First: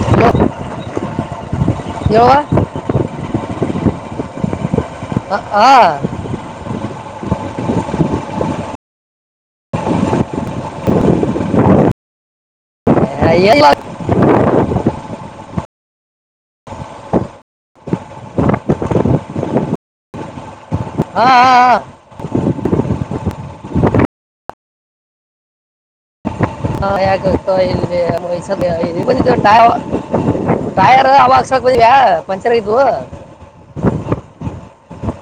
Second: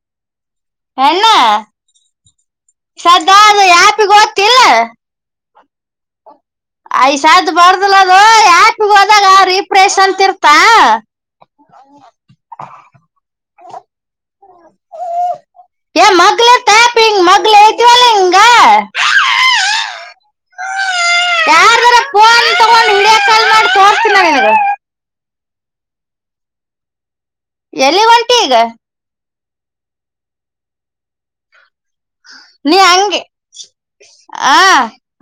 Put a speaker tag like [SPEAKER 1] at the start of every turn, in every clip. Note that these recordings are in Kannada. [SPEAKER 1] ಹ
[SPEAKER 2] ಎನ್ನ
[SPEAKER 1] ಯವ
[SPEAKER 2] ಸದಾ ಅ ಯಾಪಿಗೆ ಓತ್ತಿಲ್ಲ
[SPEAKER 1] ಹ ಹ
[SPEAKER 2] ಯಸ ಬರ್ದಿಲ್ಲ ಅದು ಹ್ಯಾಪಿಗ್ ಹೋದಾಗ ಆ ರಿಫ್ರೆಶ್ ಅಂತ ಇರ್ತ ಹ್ಮ
[SPEAKER 1] ಎಲ್ಲ
[SPEAKER 2] ಕೆ ಮ ಹಾ
[SPEAKER 1] ಹಾ
[SPEAKER 2] ಯಾರ ಫೋನ್ ತಗೊಂಡು ವಿಡಿಯೋ ಕಾಲ್ ಮಾಡಿ ತೋರಿಸ್ತನಾನ
[SPEAKER 1] ಹಾ ಯಾಗತ
[SPEAKER 2] ಎಲ್ಲಿಗ್
[SPEAKER 1] ಇಲ್ವ
[SPEAKER 2] ಹೊಂಟಿ
[SPEAKER 1] ವಯಸ
[SPEAKER 2] ಈಗ
[SPEAKER 1] ಟ ಟಾಯರ ಅವ ಬಂದಿದ್ದೆ
[SPEAKER 2] ನೀ ಹಗೆ ಹ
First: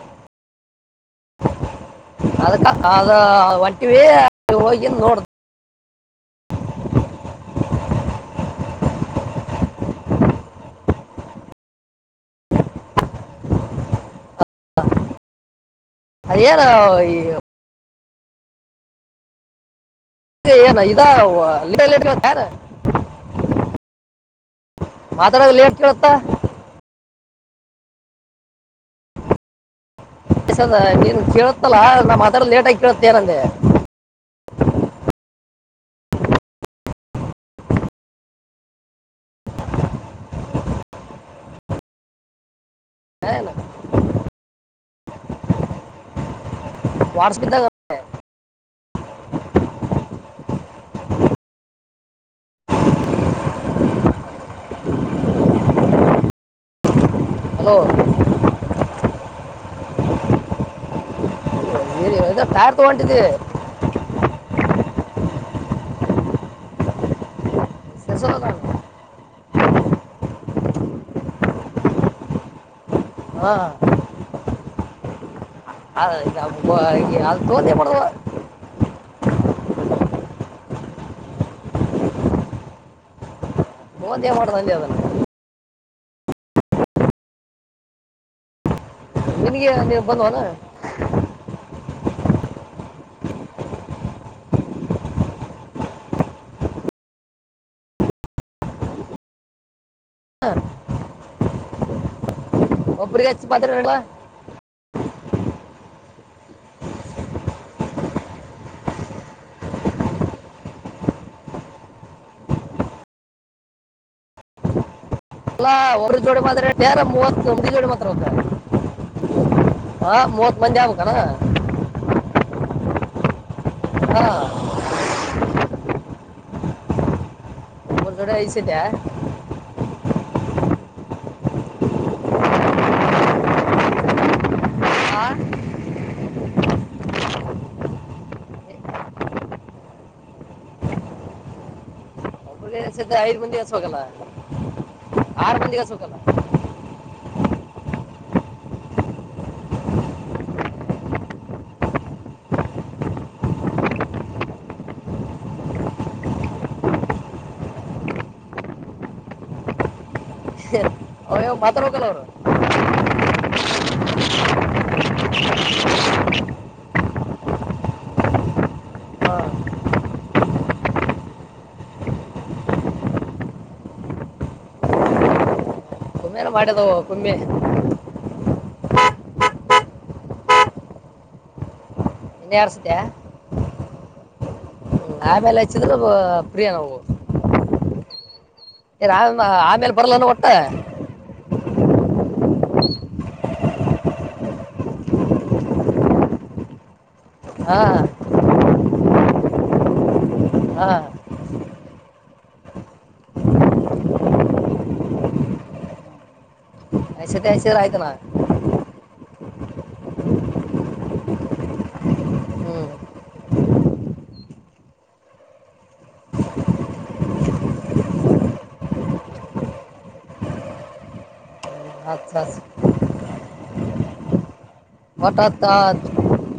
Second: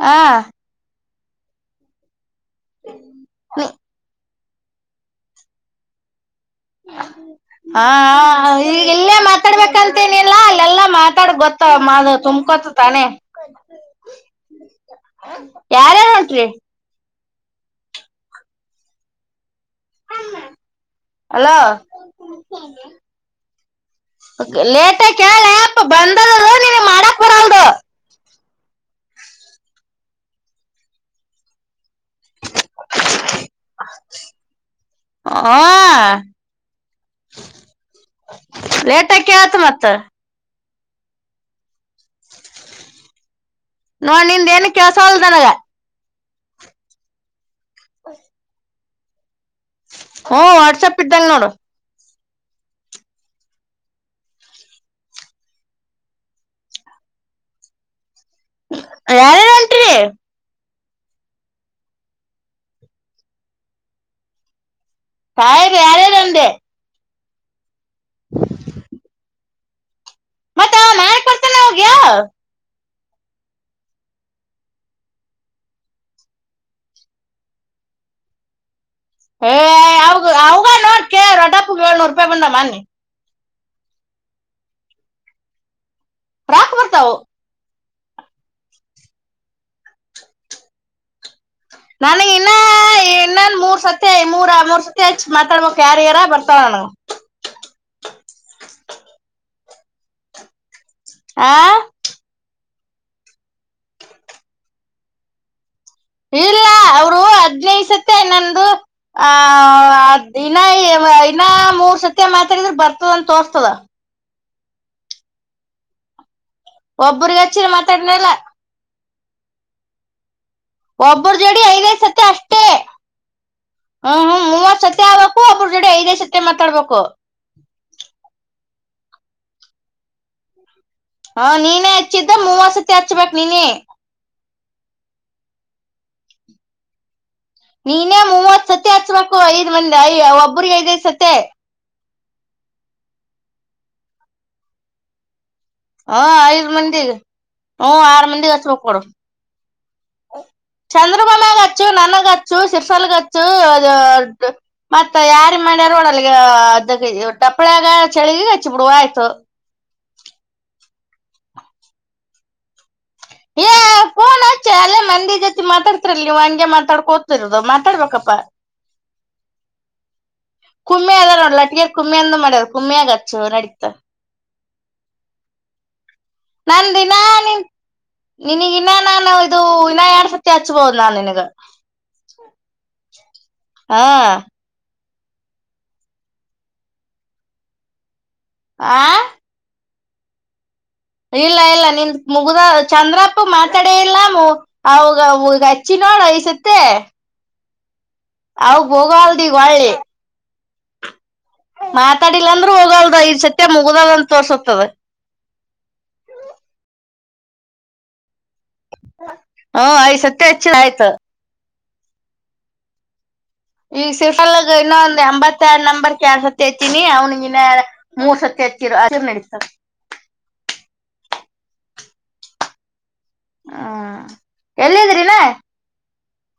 [SPEAKER 2] ಹ
[SPEAKER 1] ಅದಕ್ಕ ಅದ
[SPEAKER 2] ನೀ
[SPEAKER 1] ಒಟ್ಟಿವ ಹೋಗಿ ನೋಡತ
[SPEAKER 2] ಹ್ಮ್ ಹ್ಮ್ ಹ ಇಲ್ಲೇ ಮಾತಾಡ್ಬೇಕಂತನಿಲ್ಲಾ ಇಲ್ಲೆಲ್ಲಾ ಮಾತಾಡ ಗೊತ್ತ ಮಾ ತುಂಬಕೊತ ತನೆ
[SPEAKER 1] ಅದ ಯಾರ ಈ ಏನ ಇದ
[SPEAKER 2] ಅಲೋ
[SPEAKER 1] ಲಟ ಲಟ ಯಾರ
[SPEAKER 2] ಲೇಟ್ ಕೇಳಪ
[SPEAKER 1] ಕೇಳುತ್ತಾ
[SPEAKER 2] ಬಂದರು ನೀವ ಮಾಡಕ್ ಬರಲ್ದು
[SPEAKER 1] ದ ನೀನ್ ಕೇೇಳತ್ತಲ್ಲಾ ನಮ್ಮ್ ಅದಲ್ಲ ಲೇಟ್ ಆಗಿ ಕೇಳತೇಾರಂಗೆ
[SPEAKER 2] ಹ ಲೇಟ್ಕ ಆತು ಮತ್ತ
[SPEAKER 1] ಹಲ್ಲ
[SPEAKER 2] ನೋಡ್ ನಿಂದ ಏನ್ ಕೆಲಸ ಅಲ್ದನ
[SPEAKER 1] ವಾರಸಿದ್ದ
[SPEAKER 2] ಹ ಹ್ಮ್ ವಾಟ್ಸ್ಯಪ್ ಇದ್ದೆ ನೋಡು
[SPEAKER 1] ಹಲೋ
[SPEAKER 2] ರಳ ರಂಟ ರಿ
[SPEAKER 1] ಪ್ಯಾರ್ ತೊಗೊಂಡಿದ್ದಿ
[SPEAKER 2] ತಾಯ ಬಾರ ರಂಡೆ
[SPEAKER 1] ಶಸ
[SPEAKER 2] ಮತ್ತಾ ನಾಯಕ್ ಬರ್ತಾನೆ ಹೋಗ್ಯ
[SPEAKER 1] ಹಾ ಅ ಅ ತ
[SPEAKER 2] ಏ ಅವ ಅವಗ ನೋಡ್ಕ ರೊಡ್ಡಪ್ಪ ಏಳ್ನೂರು ರೂಪಾಯಿ ಬಂದ ಮನ್ನಿ
[SPEAKER 1] ನಂದೇ ಮಾಡ ಸಂಂದೆ ಅದನ್ನು
[SPEAKER 2] ಪ್ರಾಕ್ ವರ್ತಾವ
[SPEAKER 1] ನಿಮಗೆ ನೀವು ಬಂದ್ವಲ್ಲ
[SPEAKER 2] ನನಗ್ ಇನ್ನ ಇನ್ನನ್ ಮೂರ್ ಸತಿ ಮೂರ ಮೂರ್ ಸತಿ ಹೆಚ್ಚ ಮಾತಾಡಬೋ ಕ್ಯಾರಿಯರ ಬರ್ತಾವ ನನ
[SPEAKER 1] ಹ
[SPEAKER 2] ಆಾಂ
[SPEAKER 1] ಒಬ್ರಿಗೆಚ್ಚ ಪತ್ರುವ
[SPEAKER 2] ಇಲ್ಲ ಅವರು ಹದ್ನೈಯಸತ್ತೆ ನಂದು್ದ ಆ ಅದ್ ಇನ್ನ ಇನ್ನ ಮೂರ್ ಸತಿ ಮಾತ್ರಿದ್ರ ಬರ್ತದ ತೋರ್ತದ
[SPEAKER 1] ಅಲ್ಲಾ ಒರ್ ಜೋಡೆ ಮಾತ್ರ್ರೆ ಡೇರ
[SPEAKER 2] ಒಬ್ರಿಗೆ
[SPEAKER 1] ಮೂವತ್ತ ಒ
[SPEAKER 2] ಹಚ್ಚಿರ
[SPEAKER 1] ಜೋಡಿ ಮಾತ್ರ
[SPEAKER 2] ಮಾತಾಡಿನಲ್ಲ
[SPEAKER 1] ಹತಾರೆ ಹಾ ಮ
[SPEAKER 2] ಒಬ್ಬರು ಜಡಿ ಐದೈ್ ಸತಿ ಅಷ್ಟೇ ಹ್ಮ್
[SPEAKER 1] ಹಾ
[SPEAKER 2] ಹ್ಮ ಮೂವತ್ ಸತಿ ಆ ಹ ಒ ಅವಬ್ರ ಜೊಡೆ ಐದೇ ಜೊತೆ ಮಾತಾಡ್ಬೇಕು
[SPEAKER 1] ತೊಂದರಿಸಿದೆ
[SPEAKER 2] ಹಾ ನೀನೇ ಹಚ್ಚಿದ್ದ ಮೂವ ಸತಿ ಹಚ್ಬೇಕಕ್ ನೀನೇ
[SPEAKER 1] ಹಾ
[SPEAKER 2] ನೀನೇ ಮೂವತ್ ಸತಿ ಹಚ್ಬೇಕು ಐದ್ ಮಂದಿಯ ಒಬ್ಬ್ರಿಗೆ ಐದೈದ್ ಸತಿ
[SPEAKER 1] ಸ ಐದ್ ಮಂದಿಸ ಹೋಗಲ್ಲ ಆರು ಮಂದಿಗಸ ಹ
[SPEAKER 2] ಹಾ ಐದು್ ಮಂದಿ ಹ್ಮ ಆರು ಮಂದಿ ಹಚ್ಬೇಕ ಕೊಡು ಚಂದ್ರ ಬೊಮ್ಮಗಚ್ಚು ನನ್ನಗಚ್ಚು ಸಿರ್ಸಾಲ್ ಚ್ಚು ಮತ್ತ ಯಾರಿ ಮಾಡ್ಯಾರೋಡ ಅಲ್ಲಿ ಅದ ಟಪ್ಪಳಾಗ ಚಳಿಗ ಹಚ್ಚಿ ಬಿಡುವ ಆಯ್ತು
[SPEAKER 1] ಹ ಭಾತ್ರ ಹೋಗಲ್ಲ ಅವರು
[SPEAKER 2] ಹ ನನ್ಾಚೆ ಅಲ್ಲೇ ಮಂದಿ ಜೊತೆ ಮಾತಾಡ್ತಿರಲ್ ನೀವು ಹಂಗೆ ಮಾತಾಡ್ಕೋತಿರೋದು ಮಾತಾಡ್ಬೇಕಪ್ಪಾ
[SPEAKER 1] ಹಾ
[SPEAKER 2] ಕುಮ್ಮಿ ಅದ ನೋಡ್ ಲಟಗರ್ ಕುಮ್ಮಿ ಅಂದ ಮಾಡದ ಕುಮ್ಮಿಾಗಗ ಹಚ್ಚು ನಡೀತ
[SPEAKER 1] ಕುಮ್ಮೆನ
[SPEAKER 2] ನನ್
[SPEAKER 1] ಮಾಡಿದವು
[SPEAKER 2] ದಿನಾ
[SPEAKER 1] ಕುಮ್ಮೆ
[SPEAKER 2] ನಿನ್ ನಿನಗ ಇನ್ನ ನಾನು ಇದು ಇನ್ನ ಎರಡ್ ಸತಿ ಹಚ್ಬಹದು್ ನಾನ್ ನಿಿನಗ
[SPEAKER 1] ಇನ್ರ್ಸ್ದ
[SPEAKER 2] ಹಾ
[SPEAKER 1] ಆಮೇಲೆ ಹಚ್ಚಿದ್ರೆ ಪ್ರಿಯ ನಾವು
[SPEAKER 2] ಆ
[SPEAKER 1] ಆಮೇಲೆ ಬರಲ್ಲಾನ ಒಟ್ಟ
[SPEAKER 2] ಇಲ್ಲ ಇಲ್ಲ ನಿನ್ ಮುಗ್ದ ಚಂದ್ರಪ್ಪ ಮಾತಾಡ ಇಲ್ಲ ಹ ಹೌದು ಅಚ್ಚಿ ನೋಡ ಈ ಸತ್ತೆ
[SPEAKER 1] ಹಾ
[SPEAKER 2] ಅವ ಹೋಗಲ್ದಿಗ ಒಳ್ಳೆ
[SPEAKER 1] ಹಾ
[SPEAKER 2] ಮಾತಾಡಿಲ್ಲ ಅಂದ್ರೂ ಹೋಗಲ್ದ ಈ ಸತ್ಯ ಮುಗುದಲ್ಂತ ತೋರ್ಸತದ
[SPEAKER 1] ಎ ಸಸ ಆ್ತನ
[SPEAKER 2] ಹ ಆಯ್ ಸತ್ಯ ಹೆಚ್ಚ ಆಯ್ತ
[SPEAKER 1] ಹ್ಞೂ
[SPEAKER 2] ಈಗ ಸಿಫಲ್ಗ ಇನ್ನೊ ಒಂದ್ ಎಂಬತ್ತರಡ್ ನಂಬರ್ ಕಸತಿ ಹತೀನಿ ಅವ್ನಿಗೆ ಇ ಮೂರ್ ಸತಿ ಹಚ್ಚಿರ ಅ ನಡತರ್
[SPEAKER 1] ಅ [unintelligible]
[SPEAKER 2] ಹಾ
[SPEAKER 1] ಒಟ್ತ್ ಆತ್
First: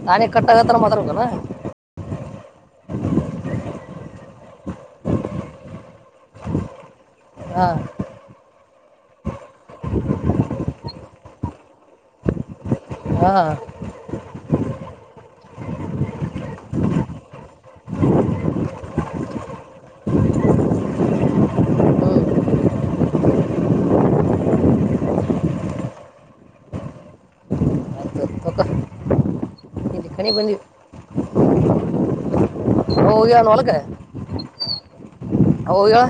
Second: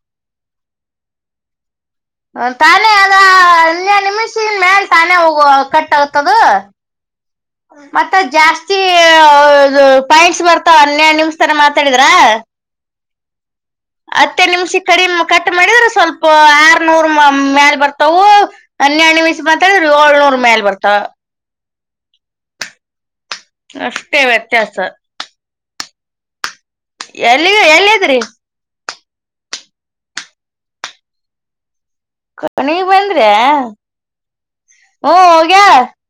[SPEAKER 1] ನಾನಿ ಕಟ್ಟಾಗತ್ತಾರ ಮಾತ್ರಕಣ
[SPEAKER 2] ತಾನೇ ಅದ ಹೆಡು ನಿಮಿಷನ್ ಮೇಲೆ ತಾನೇ ಹೋಗುವ ಕಟ್ ಆಗ್ತದ
[SPEAKER 1] ಹಾಂ
[SPEAKER 2] ಮತ್ತೆ ಮ ಜಾಸ್ತಿ ಪಾಯಿಂಟ್ಸ್ ಬರ್ತಾವ ಹನ್ನಡು ನಿಮ್ ತರ ಮಾತಾಡಿದ್ರಾ
[SPEAKER 1] ಹಾ
[SPEAKER 2] ಹತ್ತೇ ನಿಮ್ಷ ಕಡಿಮ ಕಟ್ ಮಾಡಿದ್ರ ಸ್ವಲ್ಪ ಆರ್ನೂರ್ ಮ್ಯಾಲ ಬರ್ತವು ಹನ್ನಯ ಹಣ್ಣ ಮೀಸ ಮಾತಾಿದ್ರಿ ಏಳ್ನೂರ್ ಮೇಲ್ ಬರ್ತಾ
[SPEAKER 1] ಹ್ಞೂ
[SPEAKER 2] ಅಷ್ಟೇ ವ್ಯತ್ಯಾಸ ಎಲ್ಲಿಗ ಎಲ್ಲದಿರಿ
[SPEAKER 1] ಮನೆಗೆ ಬಂದರಿ
[SPEAKER 2] ನೀವ್
[SPEAKER 1] ಅವ
[SPEAKER 2] ಬಂದ್ರ
[SPEAKER 1] ಹೋಗ್ಯಾನ ಹೊಲಕ್ಕೆ
[SPEAKER 2] ಹ್ಮ ಹೋಗ
[SPEAKER 1] ಅವ ಹೋಗ್ಯಾಳ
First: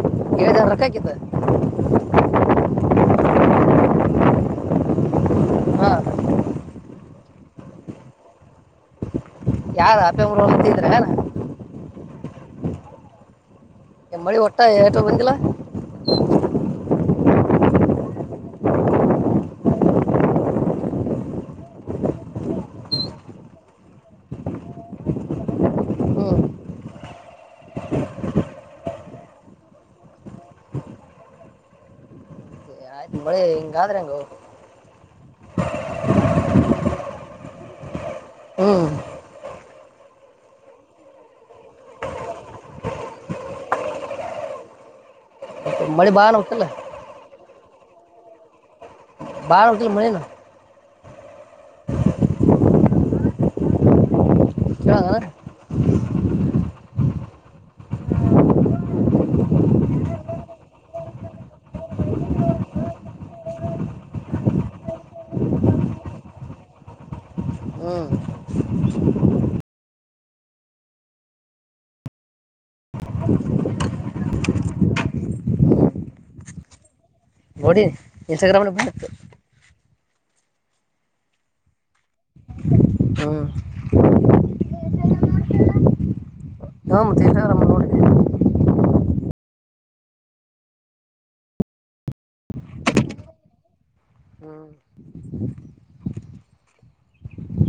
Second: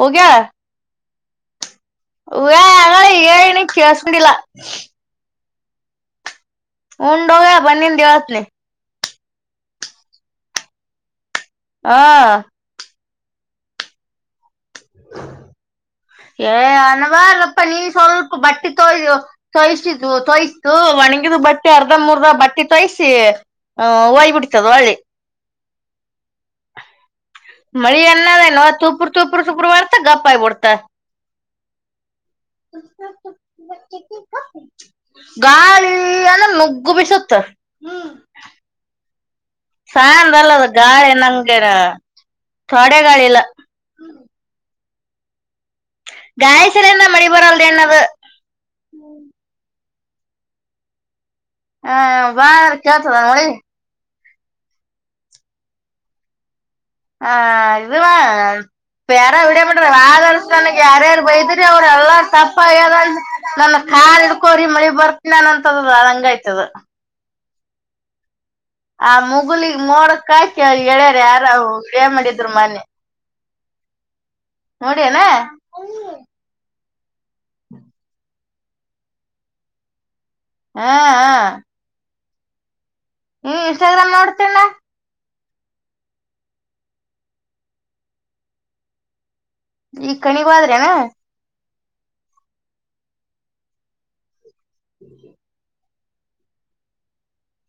[SPEAKER 2] ಹೊಗೆಲೇ
[SPEAKER 1] ಹೇಳಿದ ರೊಕ್ಕ ಹಾಕಿದ್ದ
[SPEAKER 2] ಅ ಏನ ಸಸಕೊಂಡಿಲ್ಲ
[SPEAKER 1] ಹಾಂ
[SPEAKER 2] ಉಂಡ್ಯ ಬನ್ನಿನ ದೇವಸ್ನ
[SPEAKER 1] ಯಾರ ಅಪ್ಪೆರುಗಿದ್ರ ಏನ್
[SPEAKER 2] ಹಾ
[SPEAKER 1] ಎಮ್ಮಳಿ ಒಟ್ಟ ಟ ಬಂದಿಲ್ಲ
[SPEAKER 2] ಏ ಅನವಪ್ಪ ನೀನ್ ಸವಲ್ಪು ಬಟ್ಟಿ ತೋಯ್ದವು ತೊಯಸಿದು ತೋಯ್ತು ಒಣಗಿದ ಬಟ್ಟೆ ಅರ್ಧ ಮೂರ್ದ ಬಟ್ಟೆ ತೋಯ್ಸಿ ಹ ಹಯ್ ಬಿಡತದ ಒಳ್ಳೆ
[SPEAKER 1] ಹ್ಞೂ
[SPEAKER 2] ಮಳಿ ಅನ್ನದ ನವ ತೂಪುರು ತೂಪುರು ತೂಪರು ಮಾಡ್ತ ಗಪ್ಪಾಯಬ ಬಿಡ್ತಾ
[SPEAKER 1] ಆಯ್ತುಳಿ
[SPEAKER 2] ಗಾಲ ಮಗ್ಗು ಬಿ ಸತ್ಮ
[SPEAKER 1] ಹಾ
[SPEAKER 2] ಸಂದ ಅಲ್ಲದ ಗಾಳಿ ನಂಗಗೆ ತೊಡೆ ಗಾಳಿ ಇಲ್ಲ
[SPEAKER 1] ಮಳೆ ಬಹಳ
[SPEAKER 2] ಗಾಯಸರುಣ ಮಳೆ ಬರಾಲ್ದೇಣ್ಣ್
[SPEAKER 1] ಬಾರಕ ಮಳೆನಾ
[SPEAKER 2] ಹ ಬಾರ್ ಕೇಳ್ತದ ನೋ ಮನೆಗೆ
[SPEAKER 1] [unintelligible]
[SPEAKER 2] ಹ ಇದುವಾ ಬ್ಯಾರ ವಿಡಿಯೋ ಮಾಡಟ್ರ ವಾದು ವರ್ಷ ನನಗ ಯಾರ ಯಾರ ಬೈಯ್ದುರಿ ಅವರು ಎಲ್ಲಾ ತಪ್ಪಾದ ನನ್ನಖಾಲ್ ಇಡ್ಕೋರಿ ಮಳಿಗ್ ಬರ್ತೀನಿ ಅನ ಅಂತದ ಅ ಹಂಗ ಐಯ್ತದ
[SPEAKER 1] ಹ್ಮ್
[SPEAKER 2] ಆ ಮುಗುಲಿಗ್ ಮೋಡಕ ಹೇಳ್ಯಾರ ಯಾರ ವಿಡಿಯೋ ಮಾಡಿದ್ರು ಮೊನೆ ನೋಡಿ ಅಣ
[SPEAKER 1] ನೋಡಿನ್ ಇನ್ಸ್ಟಾಗ್ರಾಮದ ಬ
[SPEAKER 2] ಹಾ ಹ
[SPEAKER 1] ಹ್ಞೂ
[SPEAKER 2] ನೀ ಇನ್ಸ್ಟಾಗ್ರಾಮ್ ನೋಡ್
[SPEAKER 1] ಹ್ಮ್ [unintelligible] ನ್ ನೋಡ್.
[SPEAKER 2] ಈಗ ಕಣಿವಾದ್ರನ್.
[SPEAKER 1] ಹ್ಞೂ
[SPEAKER 2] ಹ [unintelligible]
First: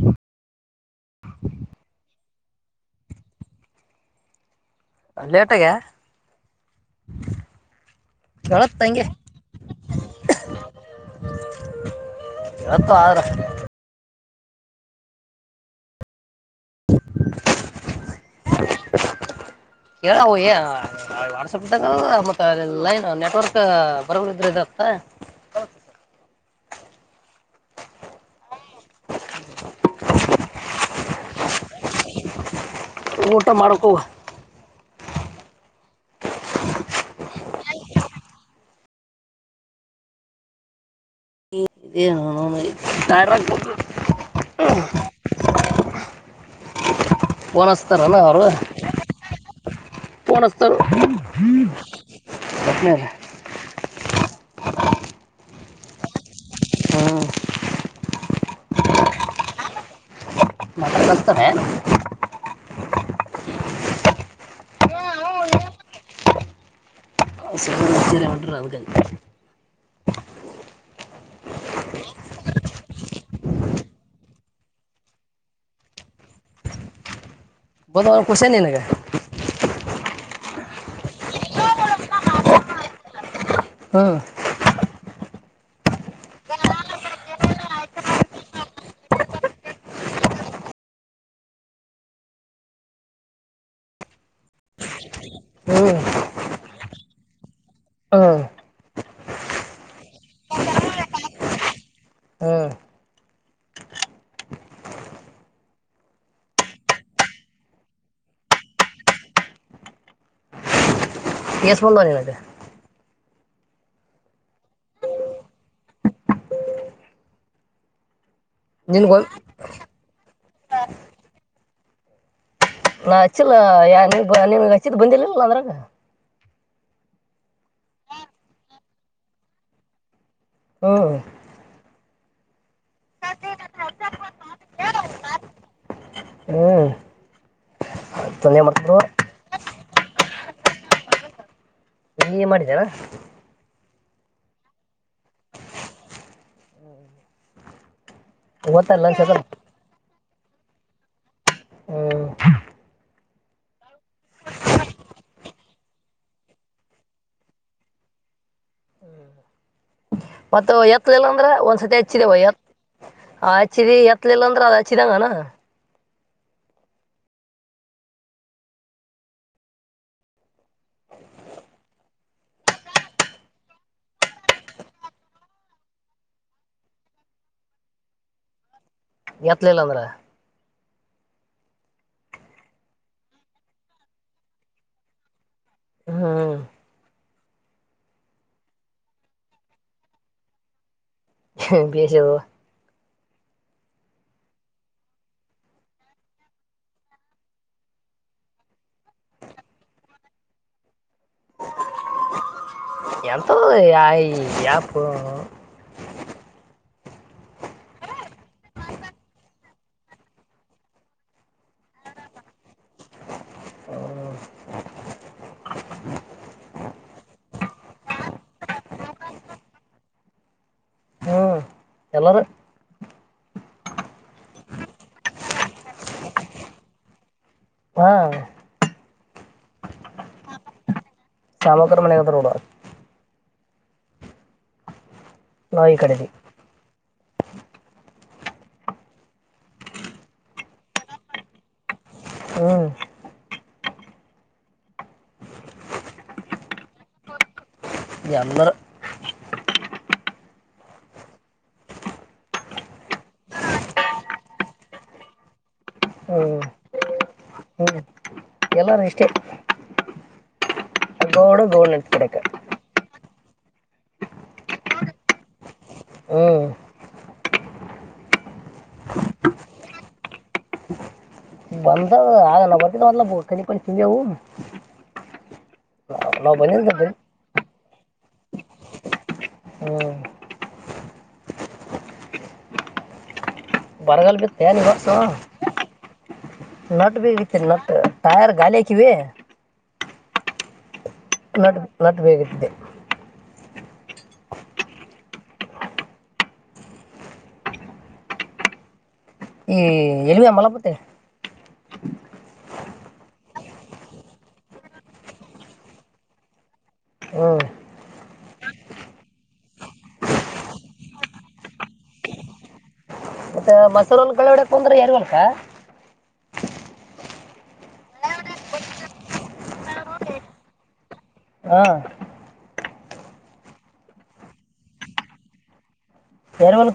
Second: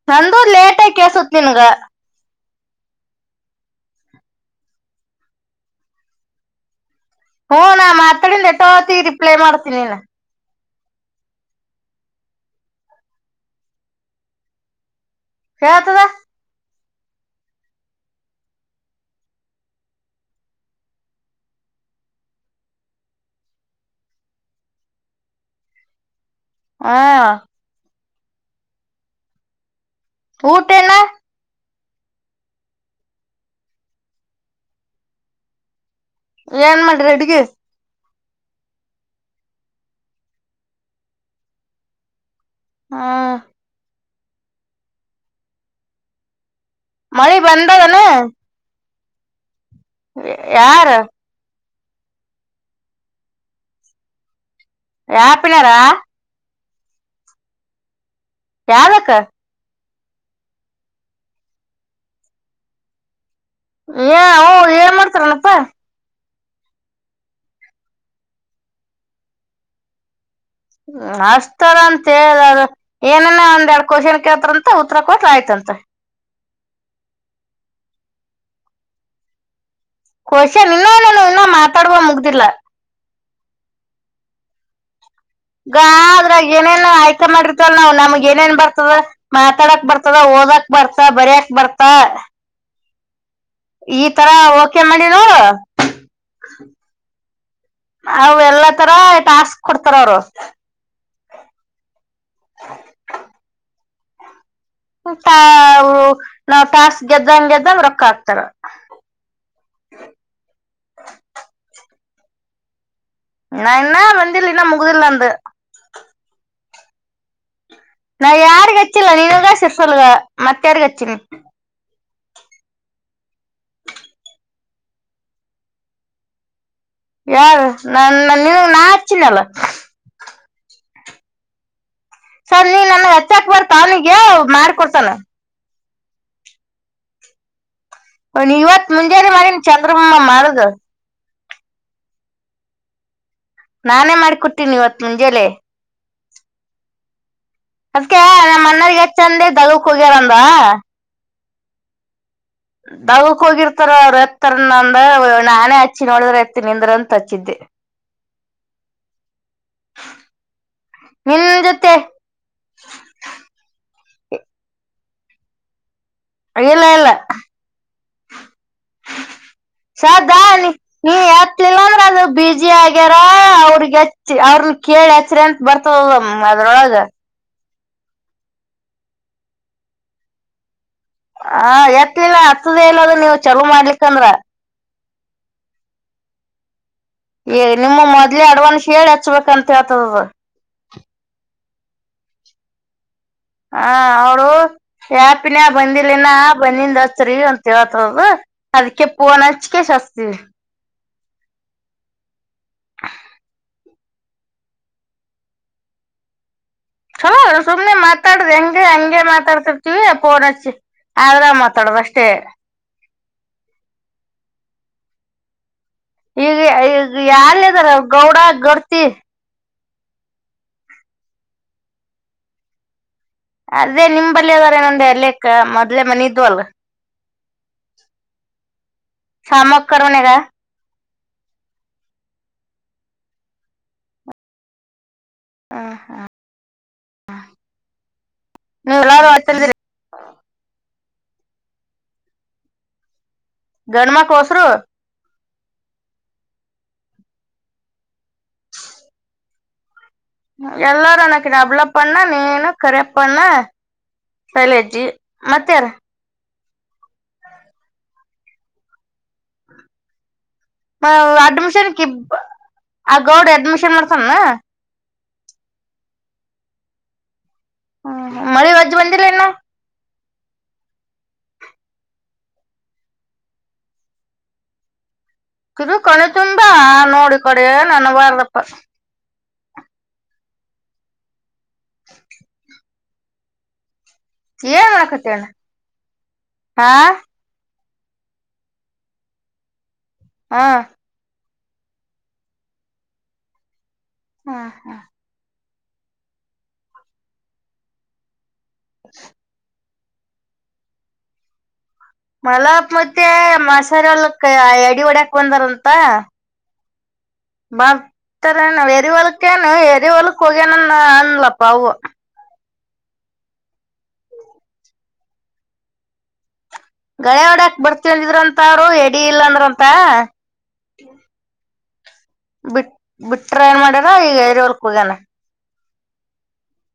[SPEAKER 2] ನಂದು ಲೇಟಗಿ ಕೇಳಿಸಿತ್ ನಿನಗ.
[SPEAKER 1] ಹ್ ಲೇಟಾಗೆ
[SPEAKER 2] ಹ್ಮ್ ನಾ ಮಾತಡಿಂದ
[SPEAKER 1] ಕೇಳತ್ತೆ
[SPEAKER 2] ಎಟೋತಿಗಿ
[SPEAKER 1] ಹಂಗೆ
[SPEAKER 2] ರಿಪ್ಲೈ ಮಾಡ್ತಿ ನಿನ್.
[SPEAKER 1] [inaudible] [unintelligible]
[SPEAKER 2] ಕೇಳ್ ತದ.
[SPEAKER 1] ಹೇಳ ವೋ ಹೆ. ವಾಟ್ಸಾಪ್ ದಾಗ ಮತ್ತ ಲೈನ್ ನೆಟ್ವರ್ಕ್ ಬರಲ್ ಇದ್ರ ಇದ್ದತಾ.
[SPEAKER 2] ಹಾಯಾ ಊಟೆನ
[SPEAKER 1] ಊಟ ಮಾಡ್ಕೋವಾ.
[SPEAKER 2] ಏನ್ ಮಾಡ್ ರಿ ಅಡಗಿ
[SPEAKER 1] ಇದೇ
[SPEAKER 2] ಹ್ಮ
[SPEAKER 1] ತಾರ [unintelligible]
[SPEAKER 2] ಮಳಿ
[SPEAKER 1] ಪೋನ್ ಹಚ್ಚುತ್ತಾರನ
[SPEAKER 2] ಬಂದದನ
[SPEAKER 1] ಅವರು ಫೋನ್ ಹಚ್ತಾರು
[SPEAKER 2] ಯಾರ
[SPEAKER 1] ಸತ್ತಮ್ಯಾಗ
[SPEAKER 2] ಯ ಪಿಳಾರಾ [unintelligible]
[SPEAKER 1] ಹಾ....
[SPEAKER 2] [unintelligible]
[SPEAKER 1] ಮಟನ್ ತರುಸ್ತನ್ ಎನ್
[SPEAKER 2] ಏ ಹು ಏನ್ ಮಾಡ್ತಾರಣಪ್ಪಾ?
[SPEAKER 1] [inaudible] [unintelligible]
[SPEAKER 2] ಅಷ್ಟಾರ ಅಂತ ಹೇಳ್ರ ಏನನ್ ಒಂದೆರಡು ಕೋಶನ್ ಕೇಳತಾರಂತ ಉತ್ತರ ಕೊಟ್ ಆಯ್ತಂರಿ
[SPEAKER 1] ಬೊದಖುಷನ್ ನಿನಗ
[SPEAKER 2] ಕೊಶವನ್ ಇನ್ನ ನು ಇನ್ನ ಮಾತಾಡುವ ಮುಗ್ದಿಲ್ಲಾ
[SPEAKER 1] ಹಾ
[SPEAKER 2] ಗ ಆದ್ರಾಗ ಏನೇನ್ ಆಯ್ಕಾ ಮಾಡಿರ್ತಲ್ ನಾವ್ ನಮಗ ಏನೇನ್ ಬರ್ತದ ಮಾತಾಡಕ್ ಬರ್ತದ ಓದಕ್ ಬರ್ತ ಬರಕ್ ಬರ್ತ ಈ ತರ ಓಕೆ ಮಾಡಿ ನೋ
[SPEAKER 1] ಹ್ಮ್
[SPEAKER 2] ಅವ್
[SPEAKER 1] ಹ್ಮ್
[SPEAKER 2] ಎಲ್ಲ ತರಾ ಟಾಸ್ಕ್ ಕೊಡ್ತಾರ ಅವರು
[SPEAKER 1] ಹ್ಮ
[SPEAKER 2] ಟಾಸ್ಕ್ ಗೆದ್ದಂಗ ಗೆದ್ದಂಗ ರೊಕ್ಕ ಆಗ್ತಾರ
[SPEAKER 1] ಎಸ್ ಬಂದೆ
[SPEAKER 2] ನಾ ಇನ್ನ ವಂದಿಲ್ಲನ ಮುಗುದರ್ಿಲ್ಲಾ ಅಂದ ನಾ ಯಾರಿಗ್ಚ್ಚಿಲ್ಲ
[SPEAKER 1] ನಿನ್ಗ
[SPEAKER 2] ನೀನ್ಗ ಸರ್ಸಲ್ಗ ಮತ್ತ ಯಾರ್ಿಗೆ ಹಚ್ಚೀಿನಿ
[SPEAKER 1] ನಾ ಹಚ್ಚಿಲ್ಲ ಯ ನಿಮ್ಗೆ ಹಚ್ಚಿದ್ ಬಂದಿಿಲ್ಲಿಲ್ಲ ಅಂದ್ರಾಗ
[SPEAKER 2] ಯಾರು ನ ನೀವ ನಾ ಹಚ್ಚಿನಲ್ಲ
[SPEAKER 1] ಹಾ
[SPEAKER 2] ಸರ್ ನೀ ನನ್ನ ಹೆಚ್ಚಾಕ್ ಬರ್ತಾನಿಗೆ ಮಾಡ್ಕ ಕೊಡ್ತಾನ
[SPEAKER 1] ಹ್ಮ್ ತೊಂದೆ
[SPEAKER 2] ಇವತ್
[SPEAKER 1] ಮಾಡ್ತಿದ್ರು
[SPEAKER 2] ಮುಂಜಾನೆ ಮಾಡನ್ ಚಂದ್ರಮೊಮ್ಮ ಮಾಡುದು
[SPEAKER 1] ಹಗೆ ಮಾಡಿದಾರ
[SPEAKER 2] ನಾನೇ ಮಾಡ್ಕೊಟ್ಟತೀನಿ ಇವತ್ ಮುಂಜೇಲೆೇ ಅದ್ಕ ನಮ್ಮ್ ಅನರ್ಗ
[SPEAKER 1] ಗೊತ್ತಲ್ಲ ಅನ್ಸದ
[SPEAKER 2] ಹಚ್ಚಂದ ದಲಕ್ ಹೋಗ್ಯಾರಂದ
[SPEAKER 1] ಹ್ಮ್
[SPEAKER 2] ದವಕ್ ಹೋಗಿರ್ತಾರ ಅವ್ರು ಎತ್ತರಂದ ನಾನೇ ಹಚ್ಚಿ ನೋಡಿದ್ರೆ ಎತ್ತ ನಿಂದ್ರಂತ ಹಚ್ಚಿದ್ದೆ [inaudible]
[SPEAKER 1] ಮತ್ತ ಎತ್ಲ ಇಿಲ್ಲ
[SPEAKER 2] ನಿನ್
[SPEAKER 1] ಅಂದ್ರೆ
[SPEAKER 2] ಜೊತೆ
[SPEAKER 1] ಒಂದ್ಸತಿ ಹೆಚ್ಚಿದೇವ ಎತ್ ಆ ಅಚ್ಚಿರಿ ಎತ್ಲಿಲ್ಲ ಅಂದ್ರೆ ಅದು ಅಚ್ಚಿಿದಂಗನಾ
[SPEAKER 2] ಅಲ್ಲ ಶದ ನೀ ನೀ ಎತ್ತಲಿಲ್ಲ ಅಂದ್ರ ಅದು ಬಿಜಿ ಆಗ್ಯಾರ ಅವ್ರಗ್ಚ್ಚಿ ಅವ್ರನ್ ಕೇಳಿ ಹೆಚ್ಚ್ರಿ ಅಂತ ಬರ್ತದ ಅದ್ರೊಳಗೆ
[SPEAKER 1] ಎತ್ಲ ಇಿಲ್ಲ ಅಂದ್ರ
[SPEAKER 2] ಹ ಎತ್ಲಿಲ್ಲ ಹತ್ತದೇ ಇಲ್ಲದ ನೀವ್ ಚಲೋ ಮಾಡ್ಲಿಕ್ಕಂದ್ರ
[SPEAKER 1] ಹಾ
[SPEAKER 2] ಏ ನಿಮ್ಮ ಮೊದ್ಲೇ ಅಡ್ವಾನ್ಸ್ ಹೇಳಿ ಹಚ್ಬೇಕಂತ ಹೇತದದ
[SPEAKER 1] ಹ ಬಷದು
[SPEAKER 2] ಹ ಅವಳ ಯ್ಯಾಪಿನಾ ಬಂದಿಲಿನ ಬಂದಿಂದ ಹಸರಿ ಅಂತ ಹೇಳ್ತದು ಅದಕ್ಕೆ ಪೂ ನ ಹಚ್ಿಕೆ ಶಸ್ತವಿ
[SPEAKER 1] ಯಂತ ಆಯ ಯ ಕೂ
[SPEAKER 2] ಚಲ ಸೊಮನೆ ಮಾ ಮಾತಾಡುದ ಹೆಂಗೆ ಹಂಗೆ ಮಾತಾಡ್ತಿರ್ತೀವಿ ಪೋನ್ ಹಚ್ಚಿ ಆದ್ರ ಮಾತಾಡುದು ಅಷ್ಟೇ
[SPEAKER 1] ಹ್ಮ
[SPEAKER 2] ಈಗ ಈಗ ಯಾರ್ ಇದದಾರ ಗೌಡ ಗರ್ತಿ
[SPEAKER 1] ಎಲ್ಲಾರ
[SPEAKER 2] ಅದೇ ನಿಮ್ ಬಲ್ಲಿಿ ಅದಾರೆ ನಂದೆ ಅಲ್ಲಕ್ಕ ಮೊದ್ಲೆ ಮನ ಇದ್ ಅಲ್
[SPEAKER 1] ಹಾ
[SPEAKER 2] ಶಾಮಕ್ಕಣಗ
[SPEAKER 1] ಶಾಮಕರ ಮನೆತ್ರೋಡ
[SPEAKER 2] ಹಾ
[SPEAKER 1] ನಾವ್ ಈ
[SPEAKER 2] ಹಾ
[SPEAKER 1] ಕಡೆದಿ
[SPEAKER 2] ಹ ನೀ ಎಲ್ಲತ
[SPEAKER 1] ಹ್ಮ್
[SPEAKER 2] ಗಣಮ ಕಸರು
[SPEAKER 1] ನ್ನ
[SPEAKER 2] ಎಲ್ಲಾರು ನಕ್ಕೆ ಡಬಲ ಪಣ್ಣ ನೀನು ಕರೆ್ಣ್ಣ ಸಲಜ್ಜಿ ಮತ್ತ ಯಾರ
[SPEAKER 1] ಹ್ಮ ಎಲ್ಲರೂ ಇಷ್ಟೇ ಗೌಡ
[SPEAKER 2] ಅಡ್ಮಿಷನ್
[SPEAKER 1] ಗೌಡ್
[SPEAKER 2] ಕ
[SPEAKER 1] ನಡ್ತ ಕಡೆಕ
[SPEAKER 2] ಇಬ ಆ ಗೌಡ್ ಅಡ್ಮಿಷನ್ ಮಾಡ್ತಾನ
[SPEAKER 1] ಹ್ಮ
[SPEAKER 2] ಹ್ಮ ಮಳಿ ರಜ್ಜ ಬಂದಿಲ್ಲ ಇನ್ನು
[SPEAKER 1] ಬಂದ ಆಗ ಹ ತ ಮ ಬೋಲ್ಖ ಪ ತಿಗೆವು
[SPEAKER 2] ಇ ಕಳ
[SPEAKER 1] ನ ಬನ್ನಿತ
[SPEAKER 2] ನೋಡ ಕೊಡ ನನ ಬಾರ್ದಪ್ಪ
[SPEAKER 1] ಹ್ಮ
[SPEAKER 2] ಹ
[SPEAKER 1] ಬಾರಗಲ್
[SPEAKER 2] ಏನ ಕಥೆ ಹೇಳು
[SPEAKER 1] ನಟ್ ಬಿ ನಟ್ ಟಾಯರ್ ಗಾಾಲಿ ಕಿವ
[SPEAKER 2] ಹಾ
[SPEAKER 1] ನಟ್ ನಟ್ ಬೇಗಿದೆ
[SPEAKER 2] ಹಾ ಹಾ ಹ
[SPEAKER 1] ಈ ಎಲ್ವಿಯ ಮಲಪತ್ತೆ
[SPEAKER 2] ಮಲಪ್ ಮತ್ತೆ ಮಸಾರ ಒಳಕ್ ಅಡಿ ಒಡಕ್ ಬಂದಾರಂತ
[SPEAKER 1] ಹ್ಞೂ
[SPEAKER 2] ಬರ್ತಾರೆ ನಾವ್ ಎರಿ ಹೊಲಕ್ಕೇನು ಎರಿ ಹೊಲಕ್ ಹೋಗೇನನ್ ಅನ್ಲಪ್ಪ ಅವು
[SPEAKER 1] ಮಸೂರಲ್ಗಳಡಕ್ ಅಂದ್ರ ಯಾರವಲ್ಕ
[SPEAKER 2] ಗಳ ಹೊಡಕ್ ಬರ್ತತಿಂದಿದ್ರಂತ ಅವ್ರು ಎಡಿ ಇಲ್ಲ ಅಂದ್ರ ಅಂತ
[SPEAKER 1] ಹಾ
[SPEAKER 2] ಬಿಟ್ಟ ಬಿಟ್ಟಟ್ರ ಏನ್ ಮಾಡ್ಯಾರ ಈಗ ರಿವರ್ಕ್ ಹೋಗ್ಯನ
[SPEAKER 1] ಯೇರವಳಕ